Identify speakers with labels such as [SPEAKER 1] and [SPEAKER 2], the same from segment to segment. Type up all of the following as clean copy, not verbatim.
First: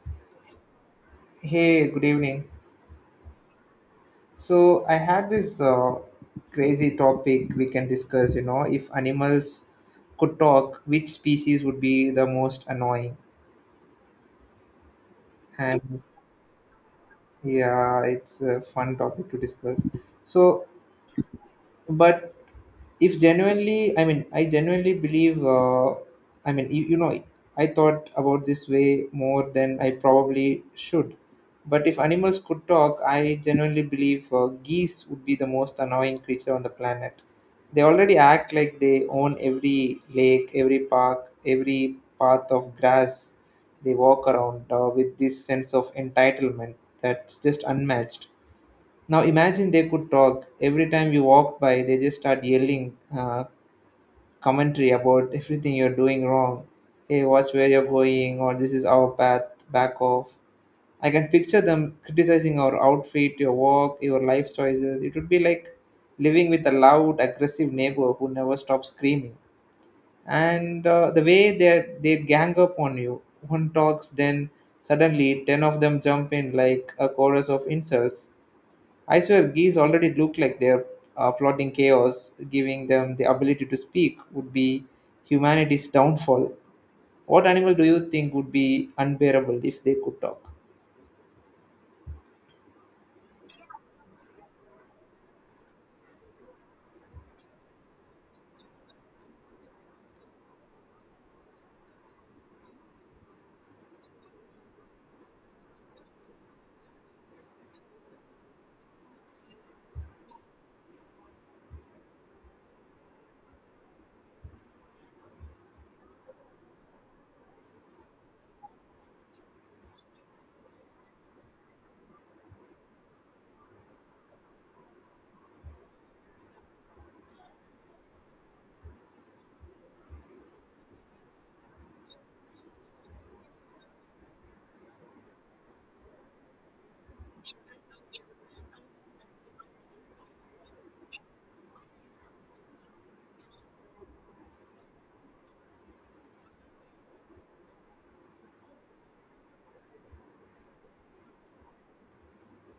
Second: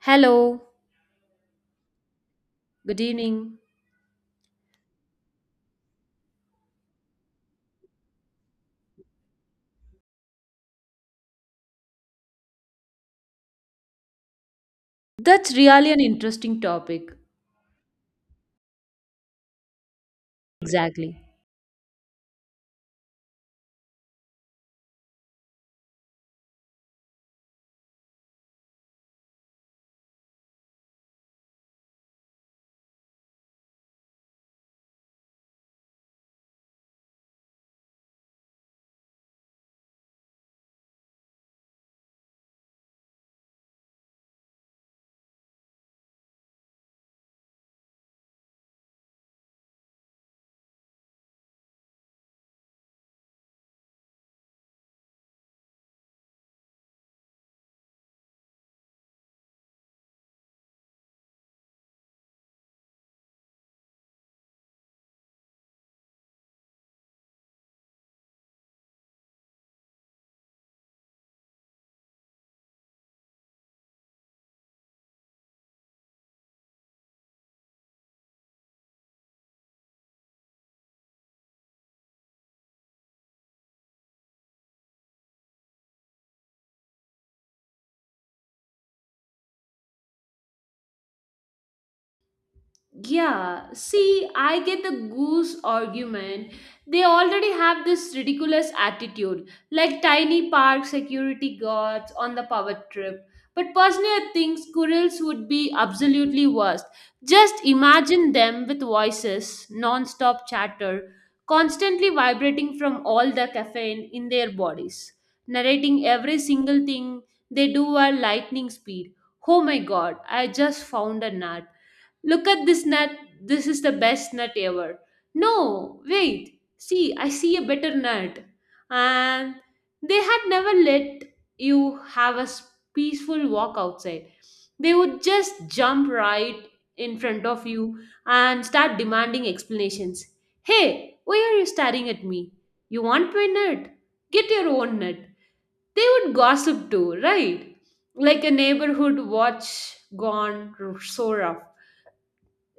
[SPEAKER 1] Hello,
[SPEAKER 2] Hey, good evening.
[SPEAKER 1] good evening.
[SPEAKER 2] So I had this crazy topic we can discuss, if animals could talk, which species would be the most annoying?
[SPEAKER 1] That's really an
[SPEAKER 2] And
[SPEAKER 1] interesting topic.
[SPEAKER 2] yeah, it's a fun topic to discuss. So,
[SPEAKER 1] Exactly.
[SPEAKER 2] but if genuinely I mean I genuinely believe, I mean, I thought about this way more than I probably should. But if animals could talk, I genuinely believe geese would be the most annoying creature on the planet. They already act like they own every lake, every park, every path of grass. They walk around with this sense of entitlement that's just unmatched. Now imagine they could talk. Every time you walk by, they just start yelling commentary about everything you're doing wrong. Hey, watch where you're going, or this is our path, back off. I can picture them criticizing our outfit, your walk, your life choices. It would be like living with a loud, aggressive neighbor who never stops screaming. And the way they gang up on you, one talks, then suddenly ten of them jump in like a chorus of insults. I swear, geese already look like they're plotting chaos. Giving them the ability to speak would be humanity's downfall. What animal do you think would be unbearable if they could talk?
[SPEAKER 1] Yeah, see, I get the goose argument. They already have this ridiculous attitude, like tiny park security guards on the power trip. But personally, I think squirrels would be absolutely worst. Just imagine them with voices, non stop chatter, constantly vibrating from all the caffeine in their bodies, narrating every single thing they do at lightning speed. Oh my god, I just found a nut. Look at this nut. This is the best nut ever. No, wait. See, I see a better nut. And they had never let you have a peaceful walk outside. They would just jump right in front of you and start demanding explanations. Hey, why are you staring at me? You want my nut? Get your own nut. They would gossip too, right? Like a neighborhood watch gone so rough.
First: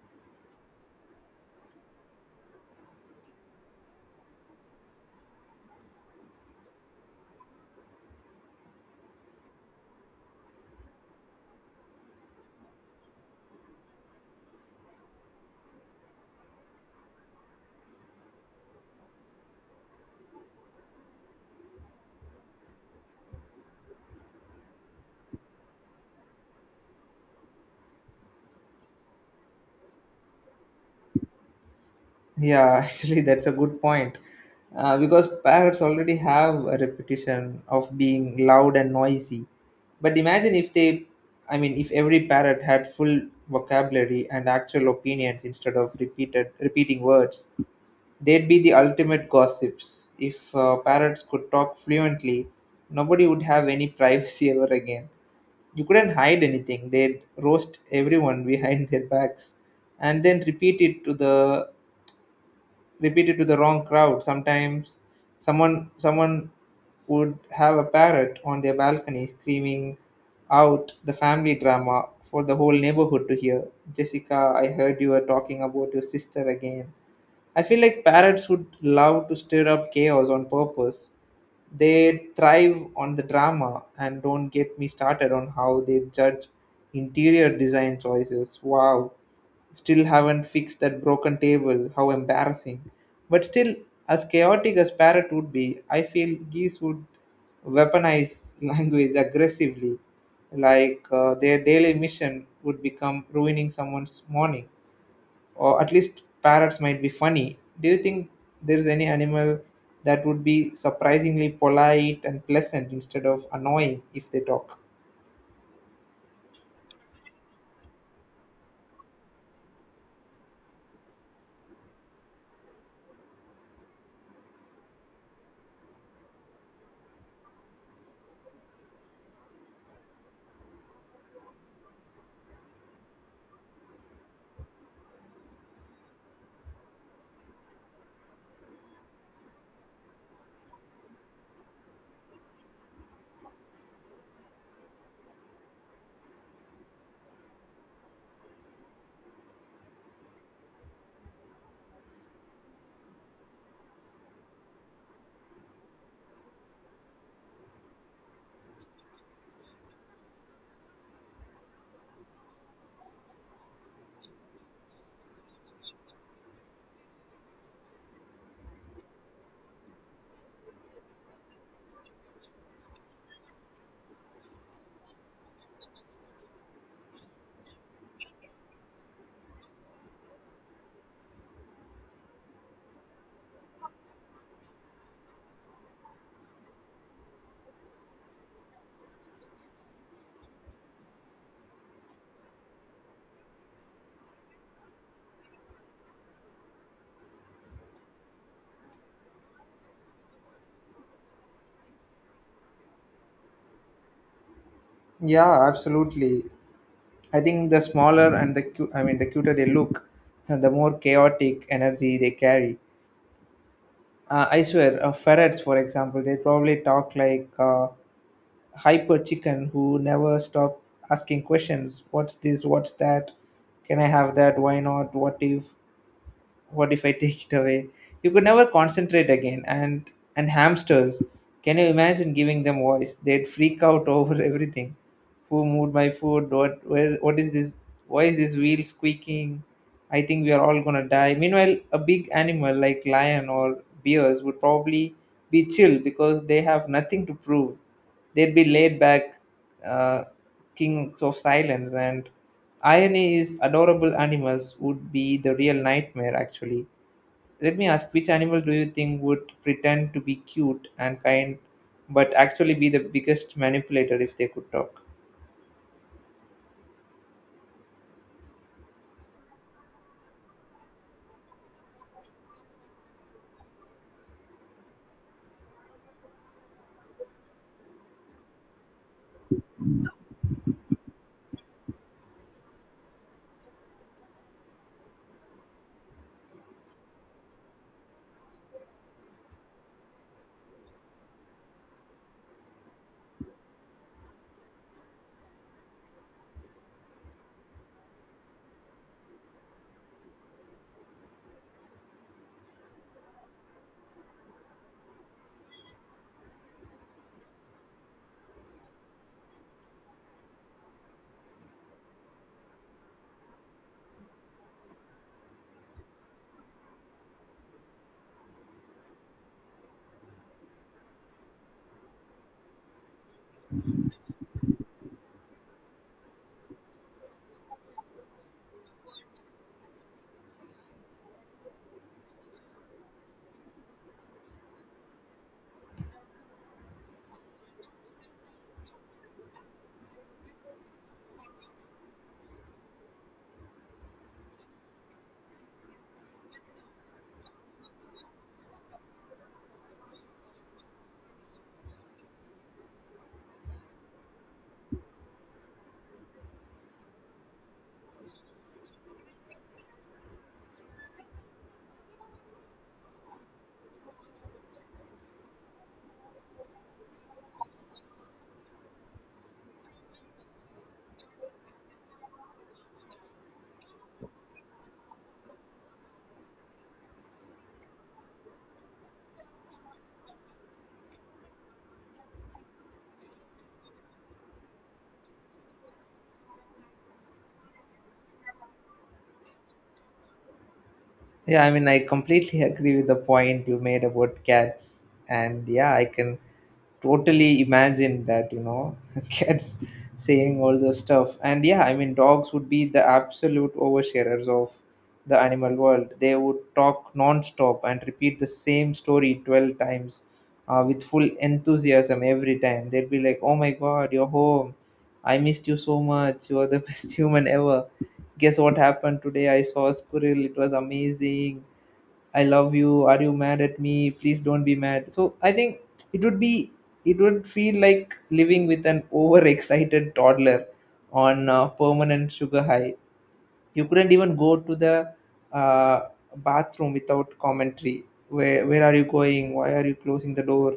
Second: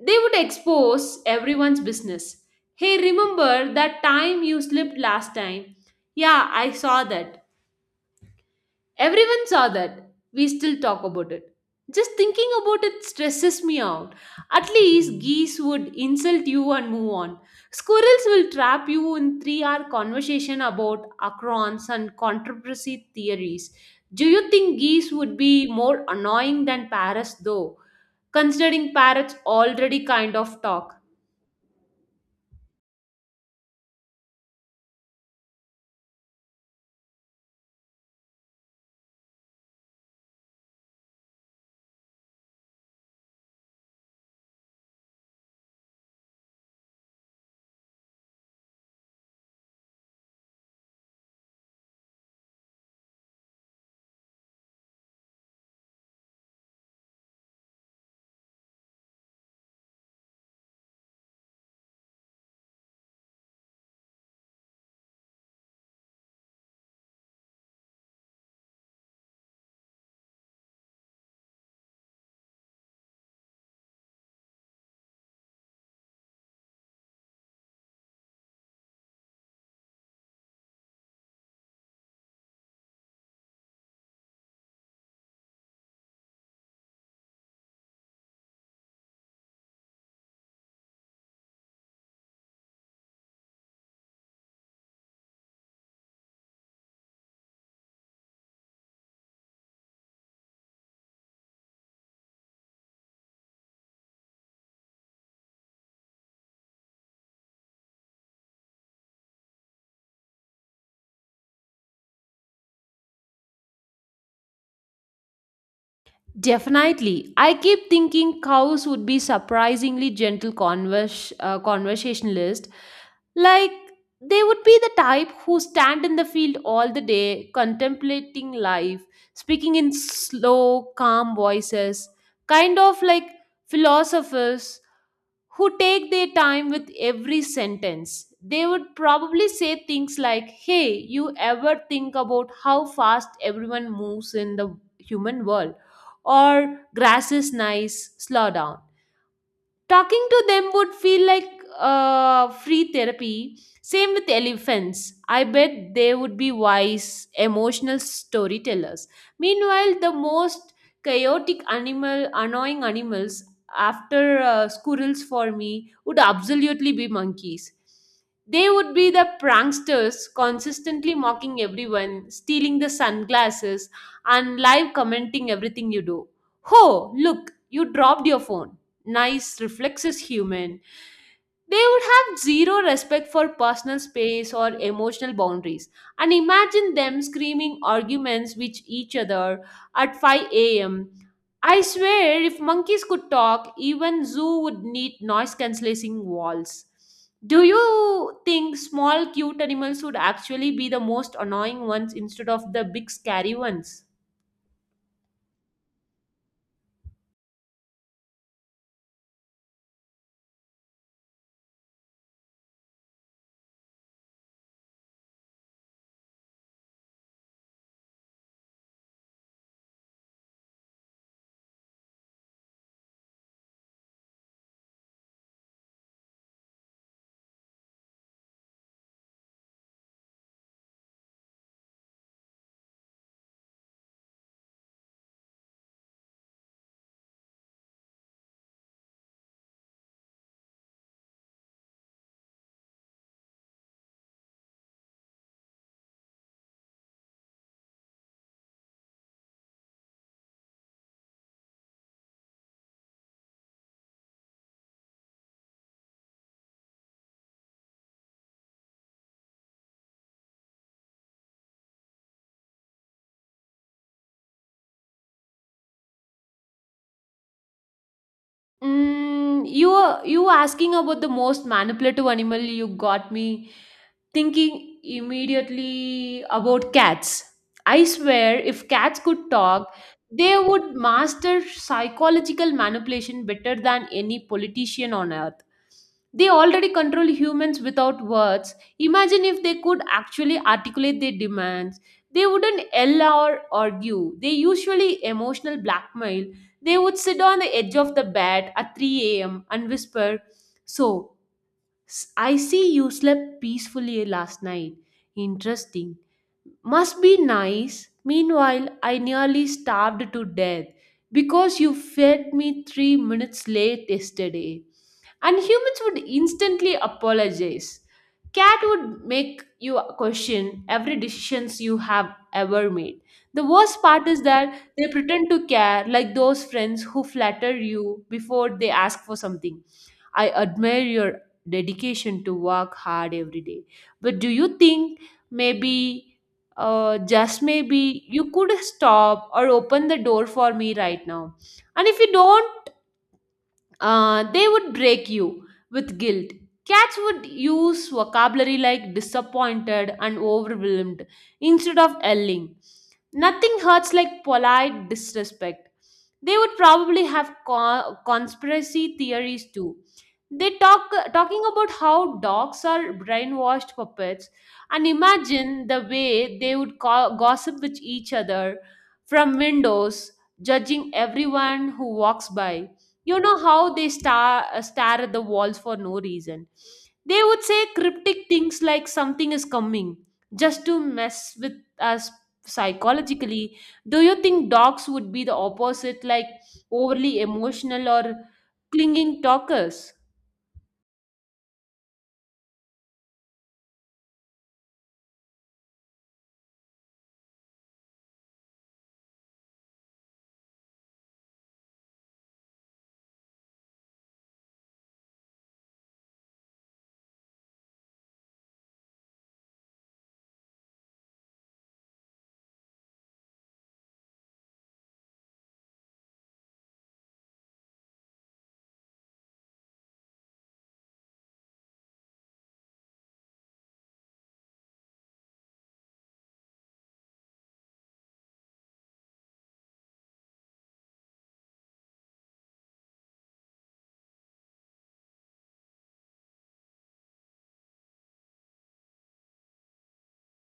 [SPEAKER 1] They would expose everyone's business. Hey, remember that time you slipped last time? Yeah, I saw that. Everyone saw that. We still talk about it. Just thinking about it stresses me out. At least geese would insult you and move on. Squirrels will trap you in 3 hour conversation about acrons and controversy theories. Do you think geese would be more annoying than parrots though? Considering parrots already kind of talk.
[SPEAKER 2] Yeah, actually, that's a good point. Because parrots already have a reputation of being loud and noisy. But imagine if they, I mean, if every parrot had full vocabulary and actual opinions instead of repeated repeating words. They'd be the ultimate gossips. If parrots could talk fluently, nobody would have any privacy ever again. You couldn't hide anything. They'd roast everyone behind their backs, and then repeat it to the wrong crowd. Sometimes someone would have a parrot on their balcony screaming out the family drama for the whole neighborhood to hear. Jessica, I heard you were talking about your sister again. I feel like parrots would love to stir up chaos on purpose. They thrive on the drama, and don't get me started on how they judge interior design choices. Wow, still haven't fixed that broken table. How embarrassing. But still, as chaotic as parrot would be, I feel geese would weaponize language aggressively. Like their daily mission would become ruining someone's morning, or at least parrots might be funny. Do you think there's any animal that would be surprisingly polite and pleasant instead of annoying if they talk?
[SPEAKER 1] Definitely. I keep thinking cows would be surprisingly gentle conversationalists. Like, they would be the type who stand in the field all the day, contemplating life, speaking in slow, calm voices, kind of like philosophers who take their time with every sentence. They would probably say things like, hey, you ever think about how fast everyone moves in the human world? Or grass is nice, slow down. Talking to them would feel like free therapy. Same with elephants. I bet they would be wise, emotional storytellers. Meanwhile, the most annoying animals after squirrels for me would absolutely be monkeys. They would be the pranksters, consistently mocking everyone, stealing the sunglasses, and live commenting everything you do. Ho, look, you dropped your phone. Nice reflexes, human. They would have zero respect for personal space or emotional boundaries. And imagine them screaming arguments with each other at 5 a.m. I swear, if monkeys could talk, even zoo would need noise cancelling walls. Do you think small cute animals would actually be the most annoying ones instead of the big scary ones?
[SPEAKER 2] Yeah, absolutely. I think the smaller and the I mean the cuter they look, the more chaotic energy they carry. I swear, ferrets, for example, they probably talk like hyper chicken who never stop asking questions. What's this? What's that? Can I have that? Why not? What if? What if I take it away? You could never concentrate again. And hamsters, can you imagine giving them voice? They'd freak out over everything. Who moved my food? What? Where? What is this? Why is this wheel squeaking? I think we are all going to die. Meanwhile, a big animal like lion or bears would probably be chill because they have nothing to prove. They'd be laid back, uh, kings of silence. And irony is, adorable animals would be the real nightmare actually. Let me ask, which animal do you think would pretend to be cute and kind but actually be the biggest manipulator if they could talk?
[SPEAKER 1] Mm, you were asking about the most manipulative animal. You got me thinking immediately about cats. I swear, if cats could talk, they would master psychological manipulation better than any politician on earth. They already control humans without words. Imagine if they could actually articulate their demands. They wouldn't yell or argue. They usually emotional blackmail. They would sit on the edge of the bed at 3 a.m. and whisper, so, I see you slept peacefully last night. Interesting. Must be nice. Meanwhile, I nearly starved to death because you fed me 3 minutes late yesterday. And humans would instantly apologize. Cat would make you question every decisions you have ever made. The worst part is that they pretend to care like those friends who flatter you before they ask for something. I admire your dedication to work hard every day. But do you think maybe, just maybe, you could stop or open the door for me right now? And if you don't, they would break you with guilt. Cats would use vocabulary like disappointed and overwhelmed instead of yelling. Nothing hurts like polite disrespect. They would probably have conspiracy theories too. They talking about how dogs are brainwashed puppets, and imagine the way they would gossip with each other from windows, judging everyone who walks by. You know how they stare at the walls for no reason. They would say cryptic things like something is coming, just to mess with us psychologically. Do you think dogs would be the opposite, like overly emotional or clinging talkers?
[SPEAKER 2] Yeah, I mean, I completely agree with the point you made about cats. And yeah, I can totally imagine that, cats saying all those stuff. And yeah, I mean, dogs would be the absolute oversharers of the animal world. They would talk non-stop and repeat the same story 12 times with full enthusiasm every time. They'd be like, oh my God, you're home. I missed you so much. You are the best human ever. Guess what happened today? I saw a squirrel. It was amazing. I love you. Are you mad at me? Please don't be mad. So I think it would be it would feel like living with an overexcited toddler on a permanent sugar high. You couldn't even go to the uh, bathroom without commentary. Where are you going? Why are you closing the door?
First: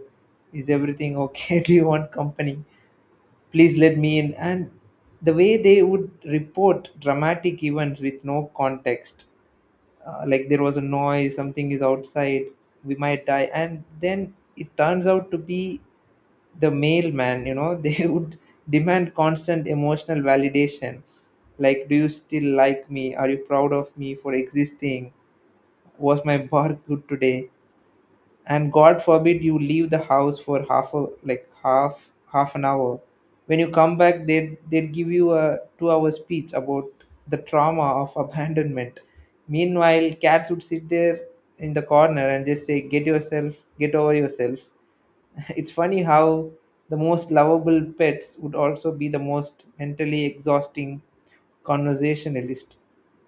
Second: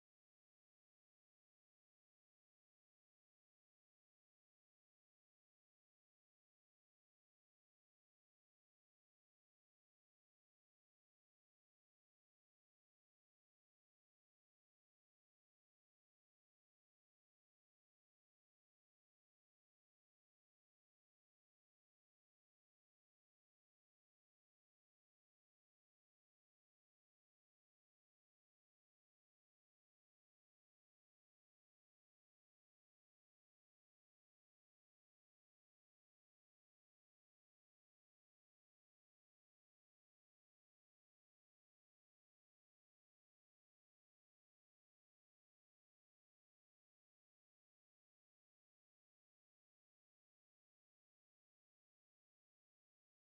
[SPEAKER 2] Is everything okay? Do you want company? Please let me in. And the way they would report dramatic events with no context, like there was a noise, something is outside, we might die, and then it turns out to be the mailman. They would demand constant emotional validation, like, do you still like me? Are you proud of me for existing? Was my bar good today? And god forbid you leave the house for half a like half half an hour. When you come back, they'd give you a 2-hour hour speech about the trauma of abandonment. Meanwhile, cats would sit there in the corner and just say, get over yourself. It's funny how the most lovable pets would also be the most mentally exhausting conversationalist.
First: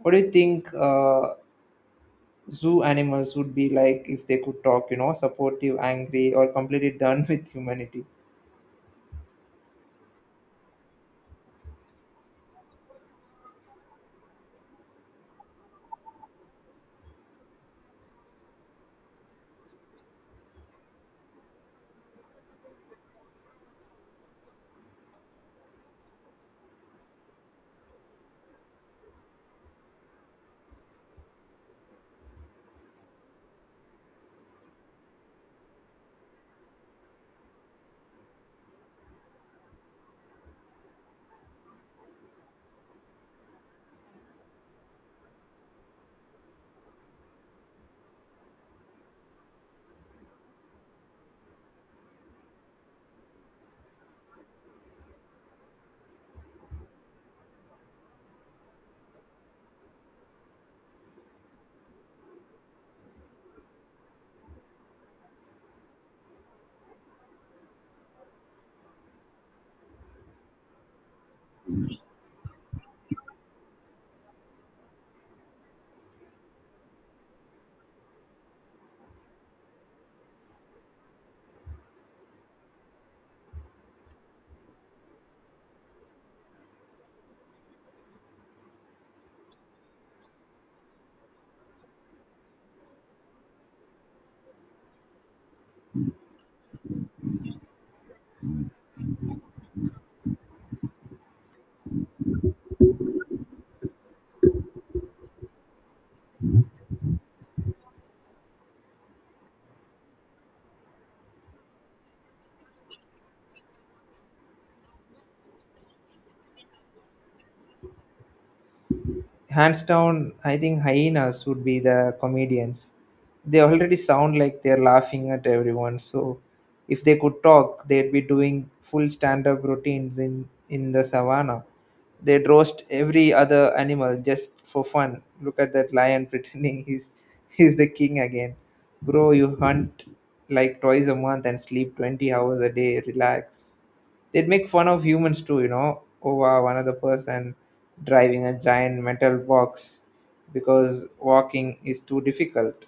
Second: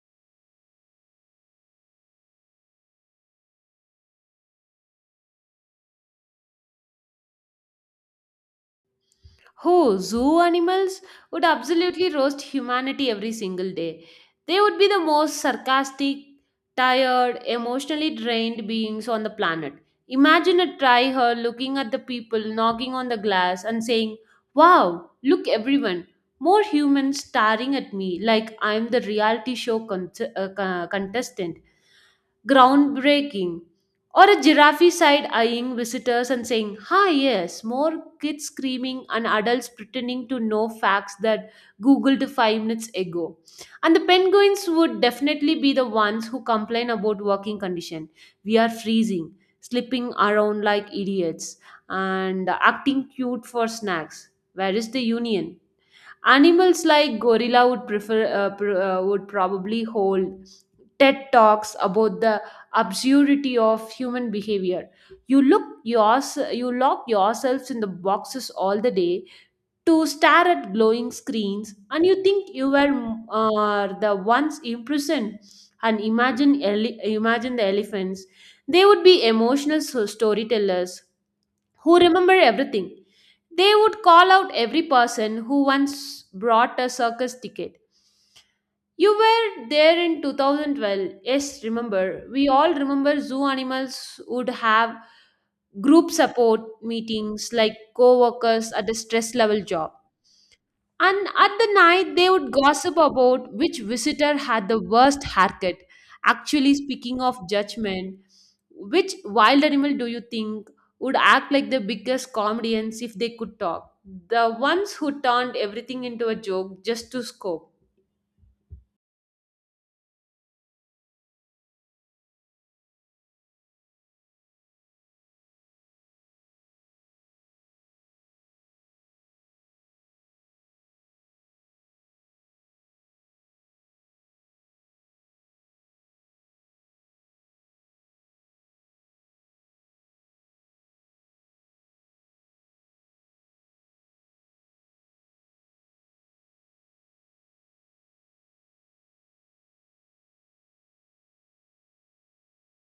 [SPEAKER 2] What do you think? Zoo animals would be like, if they could talk, supportive, angry, or completely done with humanity?
[SPEAKER 1] Who? Zoo animals would absolutely roast humanity every single day. They would be the most sarcastic, tired, emotionally drained beings on the planet. Imagine a tryhard looking at the people knocking on the glass and saying, wow, look everyone, more humans staring at me like I'm the reality show contestant. Groundbreaking. Or a giraffe side eyeing visitors and saying, hi, yes, more kids screaming and adults pretending to know facts that Googled 5 minutes ago. And the penguins would definitely be the ones who complain about working condition. We are freezing, slipping around like idiots, and acting cute for snacks. Where is the union? Animals like gorilla would probably hold TED talks about the absurdity of human behavior. You lock yourselves in the boxes all the day to stare at glowing screens and you think you were the ones imprisoned. And imagine the elephants. They would be storytellers who remember everything. They would call out every person who once brought a circus ticket. You were there in 2012. Yes, remember. We all remember. Zoo animals would have group support meetings like co workers at the stress level job. And at the night, they would gossip about which visitor had the worst haircut. Actually, speaking of judgment, which wild animal do you think would act like the biggest comedians if they could talk? The ones who turned everything into a joke just to scope.
[SPEAKER 2] Hands down, I think hyenas would be the comedians. They already sound like they're laughing at everyone. So if they could talk, they'd be doing full stand-up routines in the savannah. They'd roast every other animal just for fun. Look at that lion pretending he's the king again. Bro, you hunt like twice a month and sleep 20 hours a day. Relax. They'd make fun of humans too, oh, over another person driving a giant metal box because walking is too difficult.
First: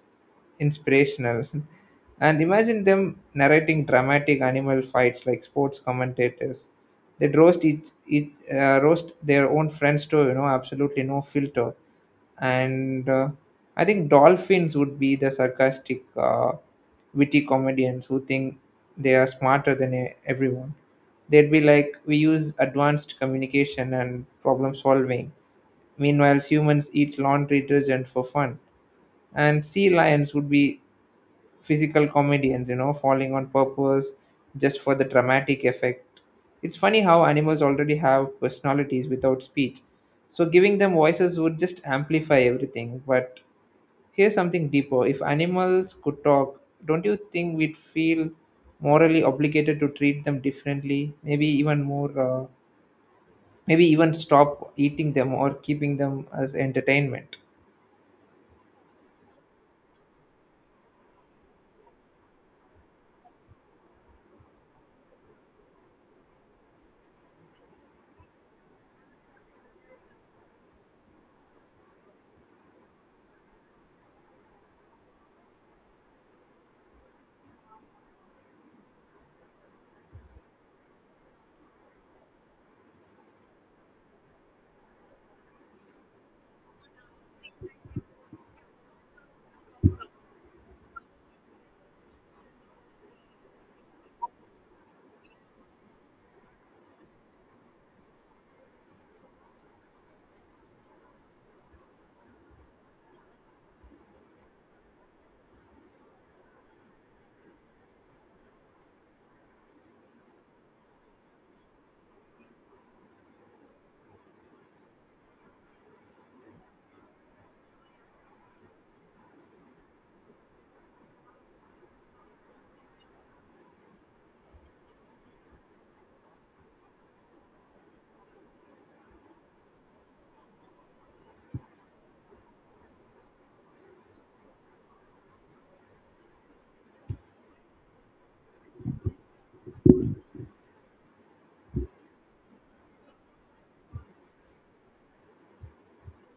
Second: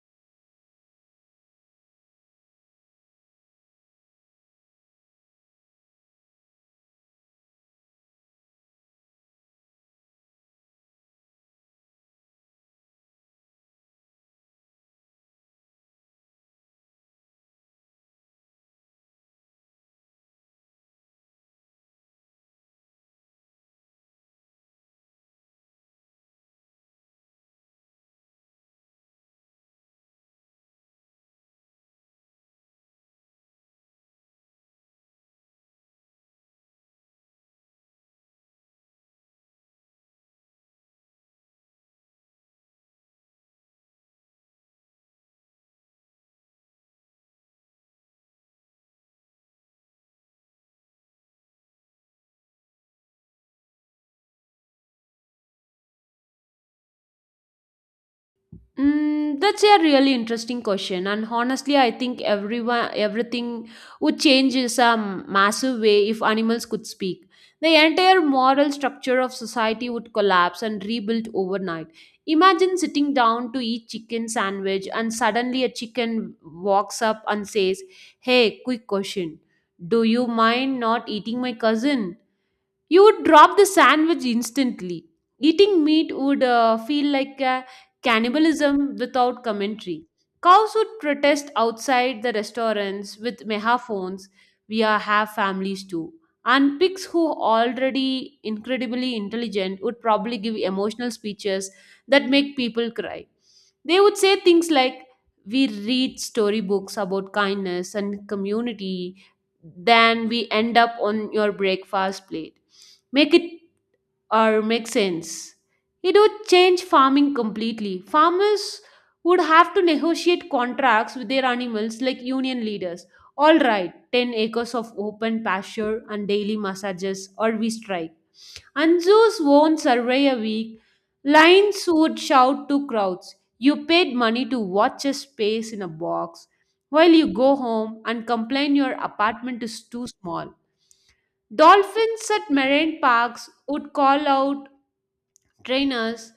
[SPEAKER 2] Inspirational. And imagine them narrating dramatic animal fights like sports commentators. They'd roast each roast their own friends too, absolutely no filter. And I think dolphins would be the sarcastic, witty comedians who think they are smarter than everyone. They'd be like, we use advanced communication and problem solving, meanwhile humans eat laundry detergent for fun. And sea lions would be physical comedians, falling on purpose just for the dramatic effect. It's funny how animals already have personalities without speech, so giving them voices would just amplify everything. But here's something deeper. If animals could talk, don't you think we'd feel morally obligated to treat them differently, maybe even more, maybe even stop eating them or keeping them as entertainment?
[SPEAKER 1] Mm, that's a really interesting question, and honestly, I think everyone everything would change in a massive way if animals could speak. The entire moral structure of society would collapse and rebuild overnight. Imagine sitting down to eat chicken sandwich, and suddenly a chicken walks up and says, "Hey, quick question! Do you mind not eating my cousin?" You would drop the sandwich instantly. Eating meat would feel like a cannibalism without commentary. Cows would protest outside the restaurants with megaphones. We are, have families too. And pigs, who already incredibly intelligent, would probably give emotional speeches that make people cry. They would say things like, we read storybooks about kindness and community than we end up on your breakfast plate. Make it or make sense. It would change farming completely. Farmers would have to negotiate contracts with their animals like union leaders. All right, 10 acres of open pasture and daily massages, or we strike. Anzu's own survey a week, lions would shout to crowds, you paid money to watch a space in a box, while you go home and complain your apartment is too small. Dolphins at marine parks would call out trainers,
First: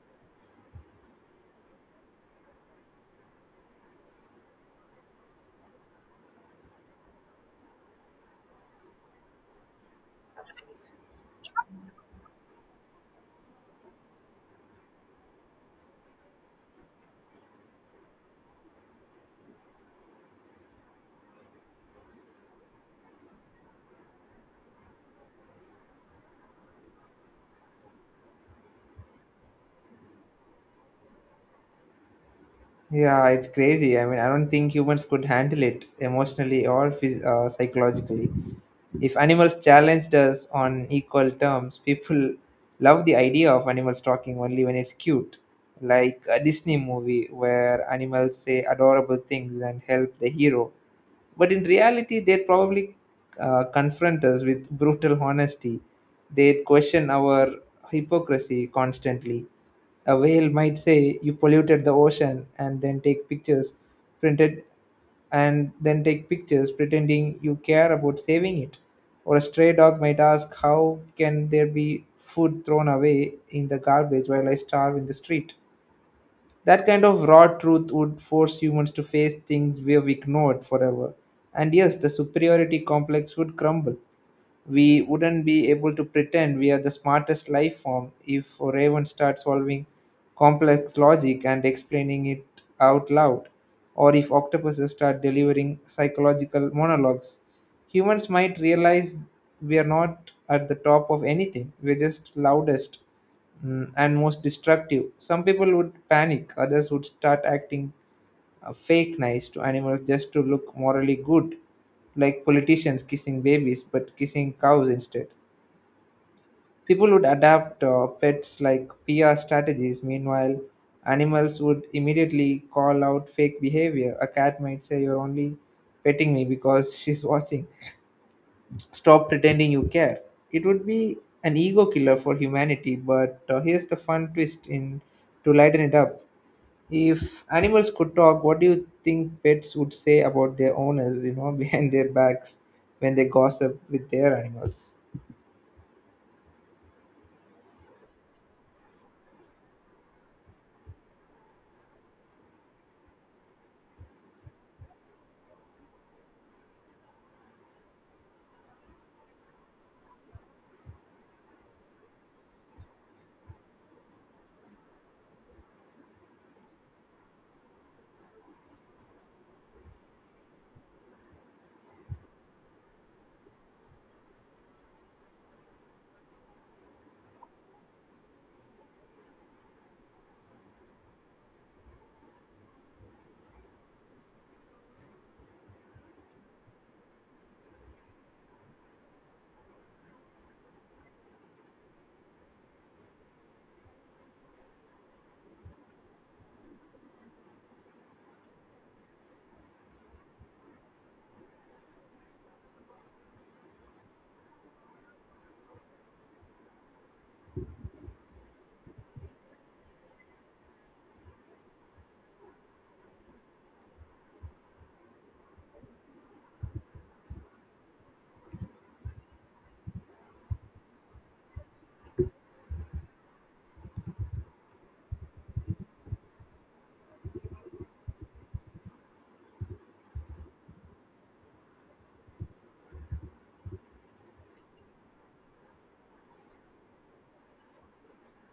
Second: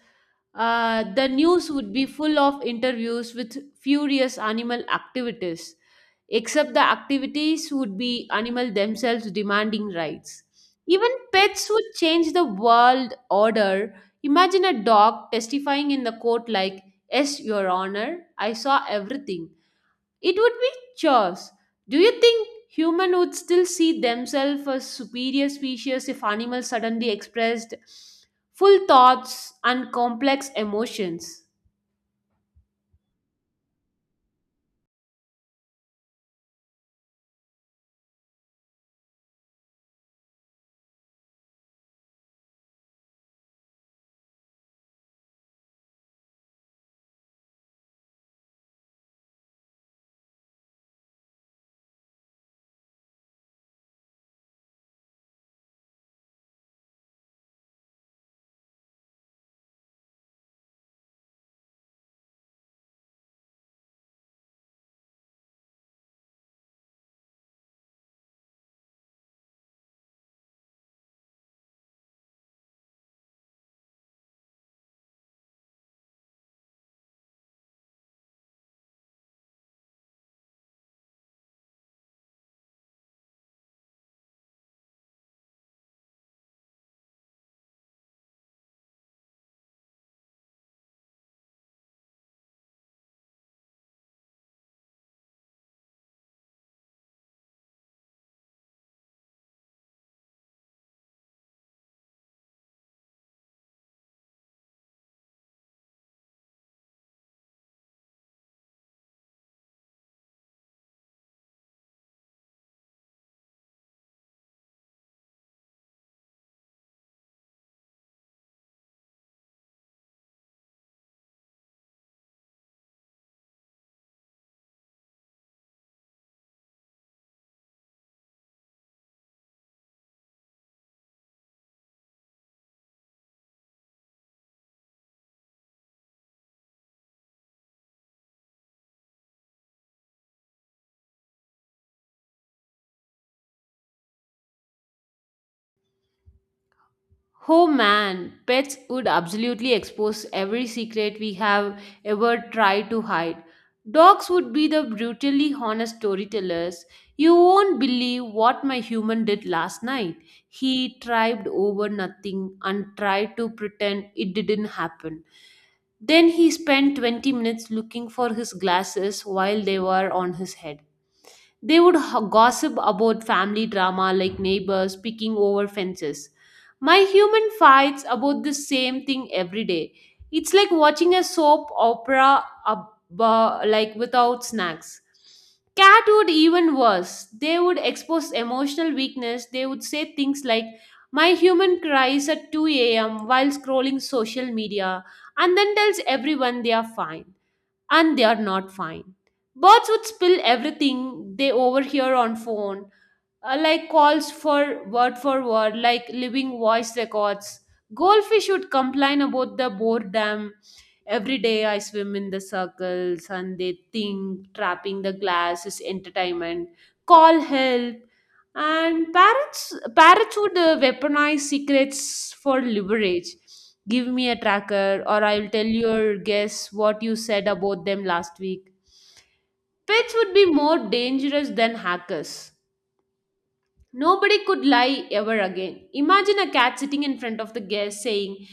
[SPEAKER 1] the news would be full of interviews with furious animal activities, except the activities would be animal themselves demanding rights. Even pets would change the world order. Imagine a dog testifying in the court like, yes, Your Honor, I saw everything. It would be chores. Do you think human would still see themselves as superior species if animals suddenly expressed full thoughts and complex emotions?
[SPEAKER 2] Yeah, it's crazy. I mean, I don't think humans could handle it emotionally or psychologically. If animals challenged us on equal terms, people love the idea of animals talking only when it's cute, like a Disney movie where animals say adorable things and help the hero. But in reality, they'd probably confront us with brutal honesty. They'd question our hypocrisy constantly. A whale might say, you polluted the ocean and printed then take pictures pretending you care about saving it. Or a stray dog might ask, how can there be food thrown away in the garbage while I starve in the street? That kind of raw truth would force humans to face things we have ignored forever. And yes, the superiority complex would crumble. We wouldn't be able to pretend we are the smartest life form if a raven starts solving complex logic and explaining it out loud, or if octopuses start delivering psychological monologues. Humans might realize we are not at the top of anything, we're just loudest, and most destructive. Some people would panic, others would start acting fake nice to animals just to look morally good, like politicians kissing babies but kissing cows instead. People would adapt pets like PR strategies. Meanwhile, animals would immediately call out fake behavior. A cat might say, you're only petting me because she's watching, stop pretending you care. It would be an ego killer for humanity, but here's the fun twist in to lighten it up. If animals could talk, what do you think pets would say about their owners, behind their backs when they gossip with their animals?
[SPEAKER 1] Oh man, pets would absolutely expose every secret we have ever tried to hide. Dogs would be the brutally honest storytellers. You won't believe what my human did last night. He tripped over nothing and tried to pretend it didn't happen. Then he spent 20 minutes looking for his glasses while they were on his head. They would gossip about family drama like neighbors picking over fences. My human fights about the same thing every day. It's like watching a soap opera like without snacks. Cat would even worse. They would expose emotional weakness. They would say things like, my human cries at 2 a.m. while scrolling social media, and then tells everyone they are fine, and they are not fine. Birds would spill everything they overhear on phone like calls for word, like living voice records. Goldfish would complain about the boredom. Every day I swim in the circles and they think trapping the glass is entertainment. Call help. And parrots would weaponize secrets for leverage. Give me a tracker, or I'll tell your guess what you said about them last week. Pets would be more dangerous than hackers. Nobody could lie ever again. Imagine a cat sitting in front of the guest saying,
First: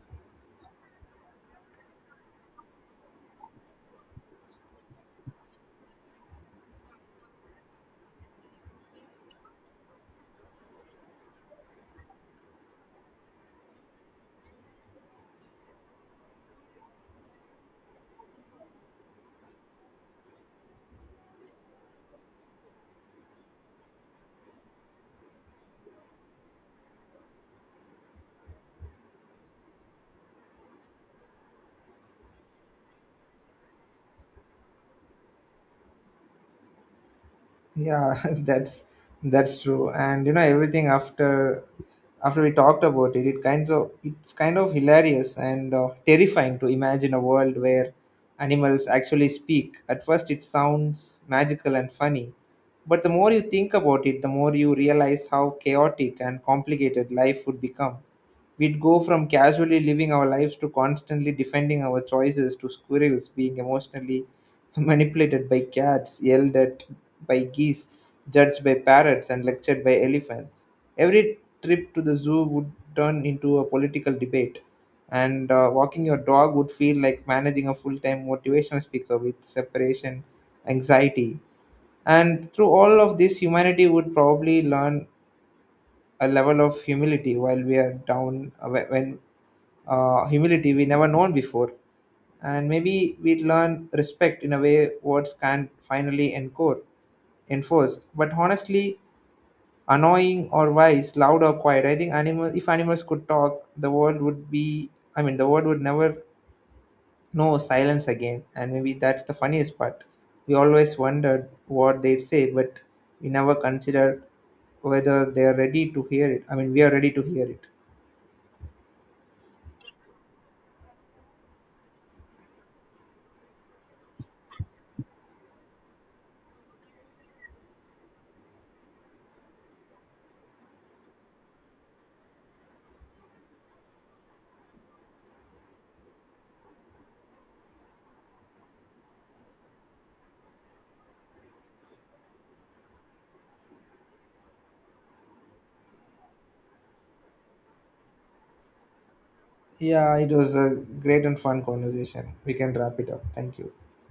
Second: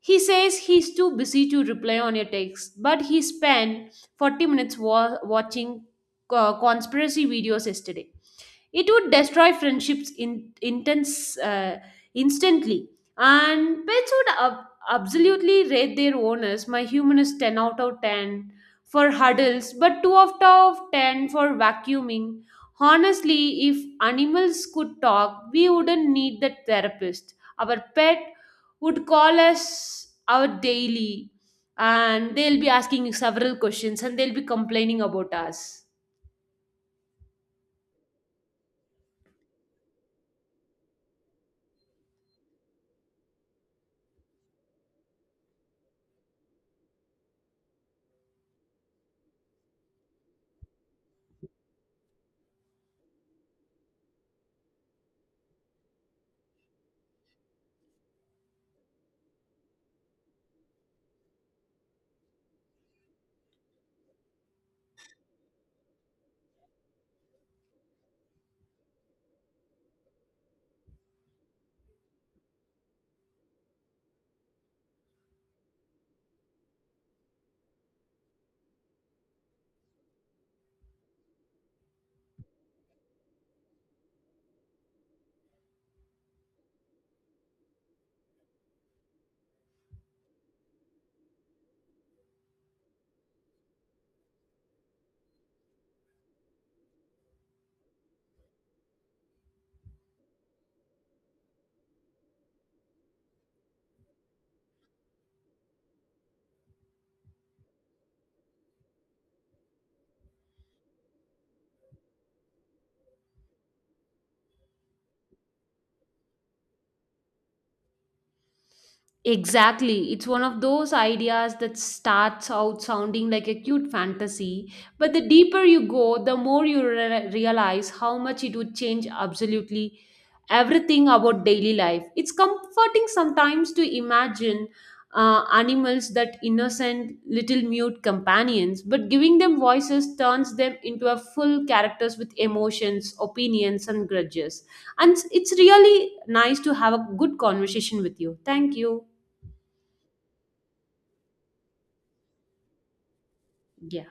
[SPEAKER 1] he says he's too busy to reply on your text, but he spent 40 minutes watching conspiracy videos yesterday. It would destroy friendships in intense instantly. And pets would absolutely rate their owners. My human is 10 out of 10 for huddles but 2 out of 10 for vacuuming. Honestly, if animals could talk we wouldn't need the therapist. Our pet would call us our daily and they'll be asking several questions and they'll be complaining about us.
[SPEAKER 2] Yeah, that's true. And you know everything after we talked about it, it's kind of hilarious and terrifying to imagine a world where animals actually speak. At first, it sounds magical and funny, but the more you think about it, the more you realize how chaotic and complicated life would become. We'd go from casually living our lives to constantly defending our choices, to squirrels being emotionally manipulated by cats, yelled at by geese, judged by parrots, and lectured by elephants. Every trip to the zoo would turn into a political debate, and walking your dog would feel like managing a full time motivational speaker with separation anxiety. And through all of this, humanity would probably learn a level of humility while we are down, wh- when humility we never known before. And maybe we'd learn respect in a way words can't finally encore enforce. But honestly, annoying or wise, loud or quiet, I think animal if animals could talk, the world would be, I mean, the world would never know silence again. And maybe that's the funniest part. We always wondered what they'd say, but we never considered whether they are ready to hear it. I mean, we are ready to hear it.
[SPEAKER 1] Exactly. It's one of those ideas that starts out sounding like a cute fantasy, but the deeper you go, the more you realize how much it would change absolutely everything about daily life. It's comforting sometimes to imagine animals that innocent little mute companions, but giving them voices turns them into a full characters with emotions, opinions, and grudges. And it's really nice to have a good conversation with you. Thank you.
[SPEAKER 2] Yeah, it was a great and fun conversation. We can wrap it up. Thank you.
[SPEAKER 1] Yeah.